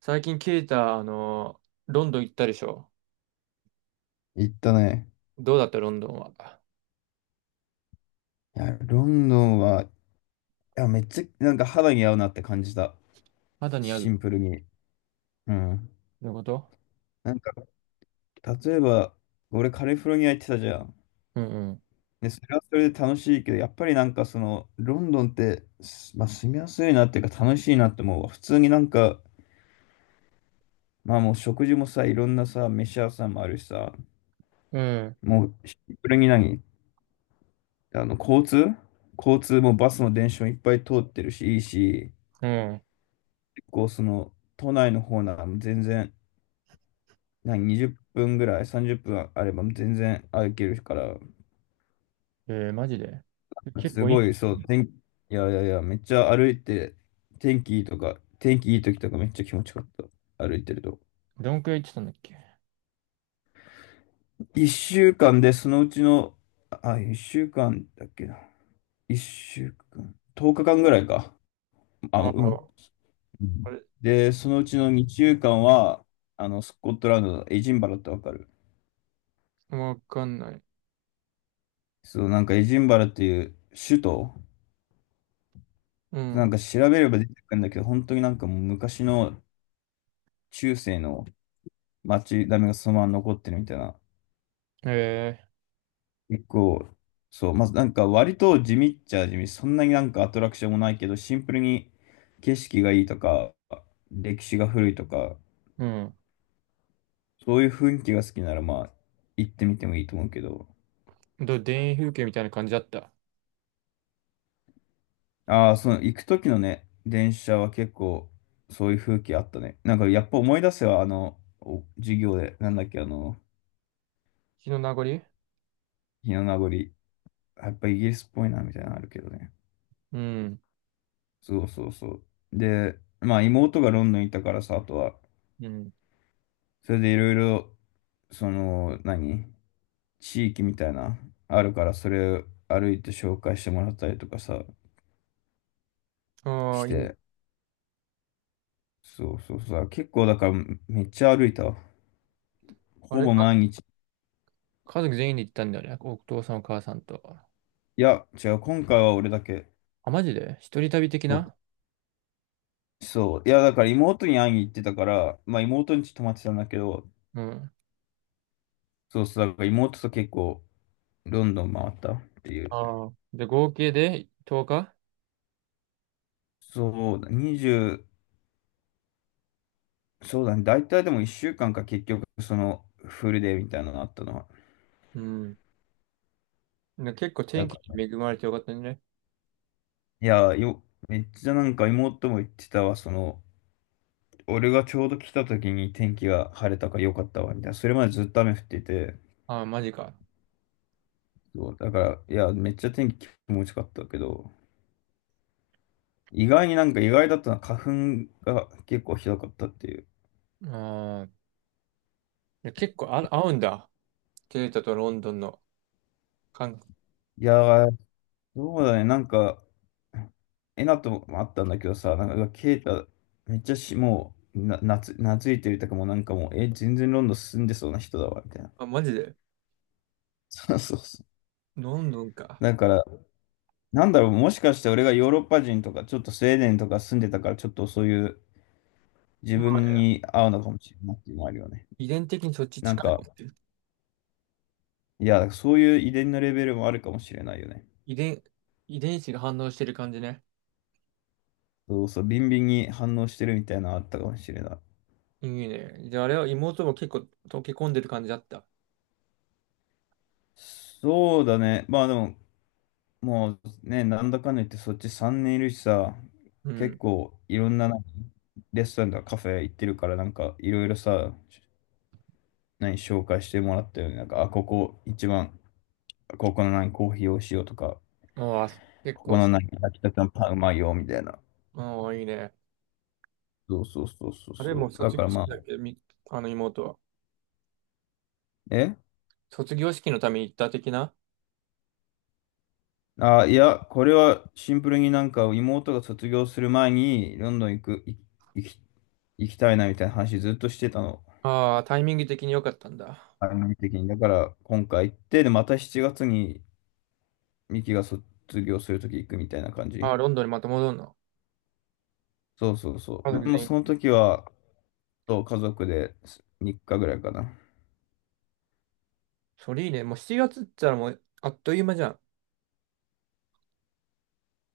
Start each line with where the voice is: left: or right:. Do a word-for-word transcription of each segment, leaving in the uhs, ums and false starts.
right: 最近ケイタ、あの、ロンドン行ったでしょ？
left: 行ったね。
right: どうだったロンドンは。
left: いや、ロンドンは、いや、めっちゃ、なんか肌に合うなって感じた。
right: 肌に合う
left: シ
right: の
left: ンプルに。うん。
right: こと。
left: なんか、例えば、俺カリフォルニア行ってたじゃん。
right: うん
left: で、それはそれで楽しいけど、やっぱりなんかその、ロンドンって、すまあ、住みやすいなっていうか楽しいなって思うわ。普通になんか、まあもう食事もさ、いろんなさ、飯屋さんもあるしさ、
right: うん。うん。
left: もうシンプルに何あの、交通交通もバスも電車もいっぱい通ってるし、いいし、
right: うん。
left: 結構その、都内の方なら全然、何、にじゅっぷんぐらい、さんじゅっぷんあれば全然歩けるから、
right: えー、マジで結
left: す
right: 構い
left: ご
right: い。
left: い、そう、天気、いやいやいや、めっちゃ歩いて、天気いいとか、天気いい時とかめっちゃ気持ちよかった、歩いてると。
right: どんくらい行ってたんだっけ？
left: いっしゅうかんで、そのうちの、あ、いっしゅうかんだっけな。いっしゅうかん、とおかかんぐらいか。あ、う
right: ああ、
left: ん。うん。
right: あれ、
left: で、そのうちのにしゅうかんは、あの、スコットランドのエジンバラってわかる？
right: わかんない。
left: そう、なんかエジンバラっていう首都、
right: う
left: な
right: ん。
left: んか調べれば出てくるんだけど、本当になんかもう昔の中世の町並みがそのまま残ってるみたいな。
right: え
left: 結構、そう、まずなんか割と地味っちゃ地味、そんなになんかアトラクションもないけど、シンプルに景色がいいとか、歴史が古いとか、
right: ー、う
left: そういう雰囲気が好きならまあ行ってみてもいいと思うけど。
right: ん。どう、田園風景みたいな感じだった？
left: ああ、その行く時のね、電車は結構そういう風景あったね。なんかやっぱ思い出せはあの、お授業で、なんだっけ、あの、
right: 日の名残。
left: 日の名残。やっぱイギリスっぽいなみたいなのあるけどね。
right: うん。
left: そうそうそう。で、まあ妹がロンドンにいたからさ、あとは、
right: うん。
left: それでいろいろ、その、何地域みたいな、あるから、それを歩いて紹介してもらったりとかさ、
right: あ
left: し
right: あ、いい。
left: て、そうそうそう。結構だから、めっちゃ歩いたわ。
right: あ
left: ほ
right: れ
left: ぼ
right: か、
left: 毎日。
right: 家族全員で行ったんだよね。お父さんお母さんと。
left: いや、違う、今回は俺だけ。
right: あ、マジで一人旅的
left: そう
right: な。
left: そう。いや、だから妹に会いに行ってたから、まあ妹に泊まってたんだけど、
right: うん。
left: そうそう、だから妹と結構ロンドン回ったっていう。
right: ああ。で、合計でとおか？
left: そうだ、にじゅう、そうだね、大体でもいっしゅうかんかんか結局、その、フルデーみたいなのあったのは。
right: うん。ね、結構
left: な
right: 天
left: んか、
right: 気に恵まれてよかったね。
left: いや、よ、めっちゃなんか妹も言ってたわ、その、俺がちょうど来た時に天気が晴れたから良かったわ、みたいな。それまでずっと雨降ってて、
right: ああ、マジか。
left: そう、だから、いや、めっちゃ天気気持ちよかったけど、意外になんか意外だったのは花粉が結構ひどかったっていう。
right: ああ、結構、あ、合うんだ。ケイタとロンドンの感。
left: いやー、そうだね、なんか、えなともあったんだけどさ、なんか、ケイタ、めっちゃし、もう、な、なつ、懐いてるとかもうなんかもう、え、全然ロンドン住んでそうな人だわ、みたいな。
right: あ、マジで。
left: そうそうそう。
right: ロンドンか。
left: だから、なんだろう、もしかして俺がヨーロッパ人とか、ちょっとスウェーデンとか住んでたから、ちょっとそういう自
right: まあ
left: 分
right: ね、
left: に合うのかもしれないっていうのもあるよね。
right: 遺伝的にそっち
left: なん
right: 近い
left: か、
right: もんって。
left: いや、そういう遺伝のレベルもあるかもしれないよね。
right: 遺伝、遺伝子が反応してる感じね。
left: そうそう、ビンビンに反応してるみたいなのあったかもしれない。
right: いいね。じゃあ、あれは妹も結構溶け込んでる感じだった？
left: そうだね。まあでも、もうね、なんだかんだ言ってそっちさんねんいるしさ、
right: う
left: 結
right: ん。
left: 構いろんななんかレストランとかカフェ行ってるから、なんかいろいろさ、何紹介してもらったよね。なんか、あ、ここ一番、ここの何コーヒーをしようとか、
right: ああ、結
left: ここ
right: 構
left: の
right: し、
left: 何焼きたてのパンうまいよみたいな。
right: ああ、いいね。
left: そうそうそうそう
right: あれもう
left: そう。だ
right: 卒
left: から
right: 業式
left: まあ、
right: だっけ？み、あの妹は。
left: え
right: 卒業式のために行った的な。
left: あ、いや、これはシンプルになんか妹が卒業する前にロンドン行く、い行き、行きたいなみたいな話ずっとしてたの。
right: ああ、タイミング的に良かったんだ。
left: 番組的に。だから、今回行って、で、またしちがつに、ミキが卒業するとき行くみたいな感じ。
right: ああ、ロンドンにまた戻るの？
left: そうそうそ
right: 家
left: う。
right: 族
left: でも、
right: 全員？
left: その時は、そう家族でみっかぐらいかな。
right: それいいね。もうしちがつって言ったらもうあっという間じゃん。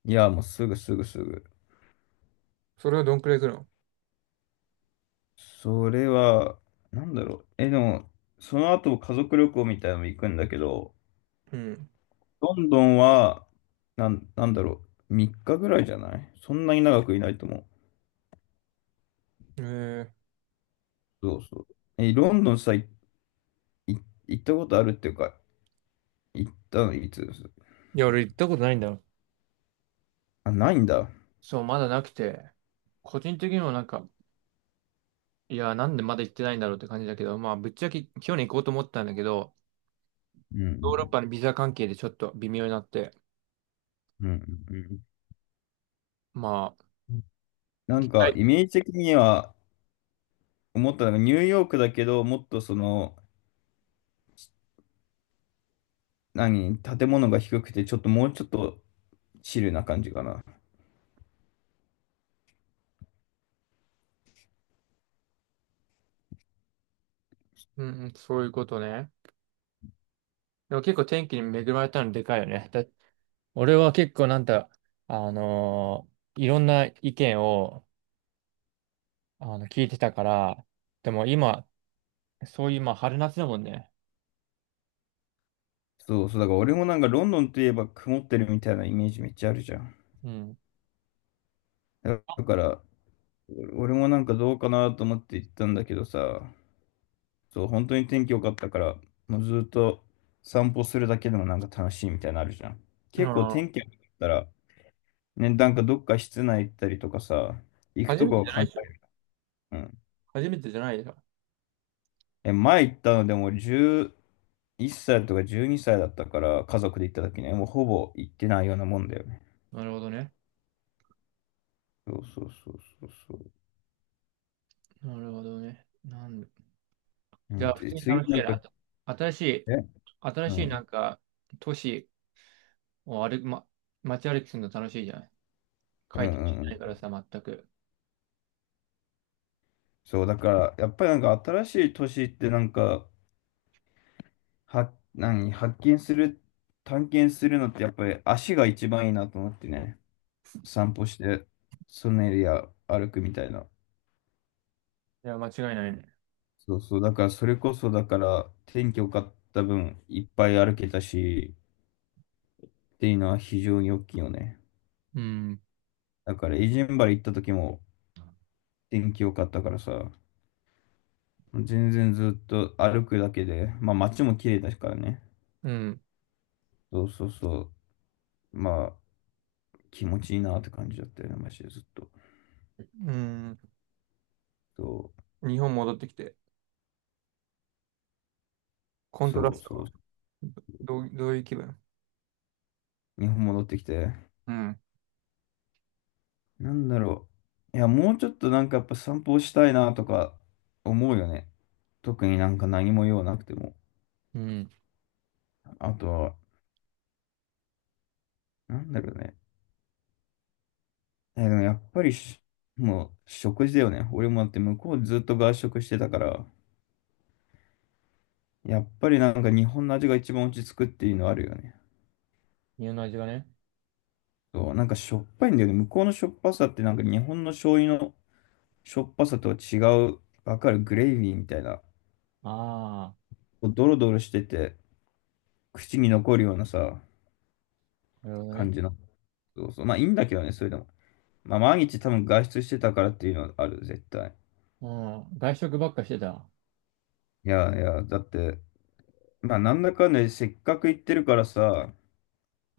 left: いや、もうすぐすぐすぐ。
right: それはどんくらい来るの？
left: それは、なんだろう。え、でも、その後、家族旅行みたいなのも行くんだけど、
right: うん。
left: ロンドンは、なん、なんだろう。みっかぐらいじゃない？そんなに長くいないと思う。
right: えー、
left: そうそう。え、ロンドンさ、い、い行ったことあるっていうか、行ったのいつです？
right: いや、俺行ったことないんだよ。
left: あ、ないんだ。
right: そう、まだなくて、個人的にもなんか、いや、なんでまだ行ってないんだろうって感じだけど、まあ、ぶっちゃけ去年行こうと思ったんだけど、
left: うん、う
right: ヨーロッ
left: ん、
right: パのビザ関係でちょっと微妙になって、
left: うん、うん
right: まあ、
left: うん。な
right: 行
left: ん
right: きた
left: か、
right: い。
left: イメージ的には思ったのが、ニューヨークだけど、もっとその、何、建物が低くて、ちょっともうちょっとチルな感じかな。
right: うんうん、そういうことね。でも結構天気に恵まれたのでかいよね。だ俺は結構なんだ、あのーいろんな意見をあの聞いてたから、でも今、そういう、まあ、春夏だもんね。
left: そうそう、だから俺もなんかロンドンといえば曇ってるみたいなイメージめっちゃあるじゃん。
right: うん。
left: だだから、俺もなんかどうかなと思って行ったんだけどさ、そう、本当に天気良かったから、もうずっと散歩するだけでもなんか楽しいみたいなのあるじゃん。
right: あ
left: 結構
right: あ、
left: 天気良かったら、ね、なんかどっか室内行ったりとかさ、行く
right: 初
left: と
right: め
left: こ
right: て
left: を
right: じゃな
left: 考
right: い
left: え、
right: でしょ？
left: うん。
right: 初めてじゃないよ。
left: え、前行ったのでもじゅういっさいとかじゅうにさいだったから、家族で行った時ね、もうほぼ行ってないようなもんだよね。
right: なるほどね。
left: そうそうそうそうそう。
right: なるほどね。なんで、
left: う
right: じゃあ、
left: ん、
right: 普通
left: で、
right: に
left: 次
right: 楽し
left: な
right: い
left: んか、
right: なと。新しい、
left: え、
right: 新
left: う
right: しいな
left: ん、
right: んか、都市を歩く、ま、街歩きするの楽しいじゃない。書
left: う
right: いて
left: ん、う
right: ないから
left: ん。
right: さ、全く。
left: そう、だから、やっぱりなんか新しい年ってなんか、は、何、発見する、探検するのってやっぱり足が一番いいなと思ってね、散歩して、そのエリア歩くみたいな。
right: いや、間違いないね。
left: そうそう、だからそれこそ、だから天気良かった分、いっぱい歩けたし、っていうのは非常に大きいよね。
right: うん。
left: だから、エジンバル行った時も天気良かったからさ、全然ずっと歩くだけで、まあ街も綺麗だからね。
right: うん。
left: そうそうそう、まあ気持ちいいなって感じだったよね、マジでずっと。
right: うん。
left: そ
right: 日本戻ってきて、コ
left: う、
right: ントラ
left: そ
right: ス
left: う
right: ト
left: そ
right: は、
left: う、
right: どう、どういう気分？
left: 日本戻ってきて、
right: うん。
left: なんだろう。いや、もうちょっとなんかやっぱ散歩したいなとか思うよね。特になんか何も用なくても。
right: うん。
left: あとはなんだろうね。え、でもやっぱりしもう食事だよね。俺もだって向こうずっと外食してたから、やっぱりなんか日本の味が一番落ち着くっていうのあるよね。
right: 家の味がね。
left: そう、なんかしょっぱいんだよね。向こうのしょっぱさってなんか日本の醤油のしょっぱさとは違う、わかる？グレイビーみたいな、
right: あ
left: こうドロドロしてて、口に残るようなさ、
right: あ、なるほど
left: 感
right: ね。
left: じの。そうそう。まあいいんだけどね、それでも。まあ毎日多分外出してたからっていうのはある、絶対。
right: うん。外食ばっかしてた。
left: いやいや、だって、まあなんだかんだでせっかく行ってるからさ、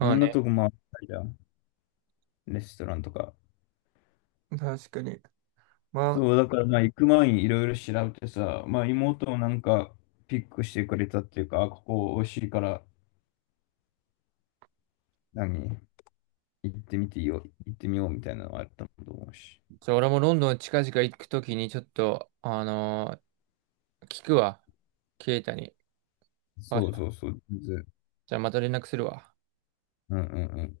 left: いろ
right: あ
left: んなと
right: ね。
left: こ回ったりだ。レストランとか。
right: 確かに。まあ、
left: そう、だからまあ行く前にいろいろ調べてさ、まあ妹もなんかピックしてくれたっていうか、あ、ここ美味しいから、何、行ってみていいよ、行ってみようみたいなのがあったと思うし。
right: じゃあ俺もロンドン近々行くときにちょっと、あのー聞くわ。ケイタに。場
left: そうそ
right: 所。
left: うそう、全然。
right: じゃあまた連絡するわ。
left: うんうん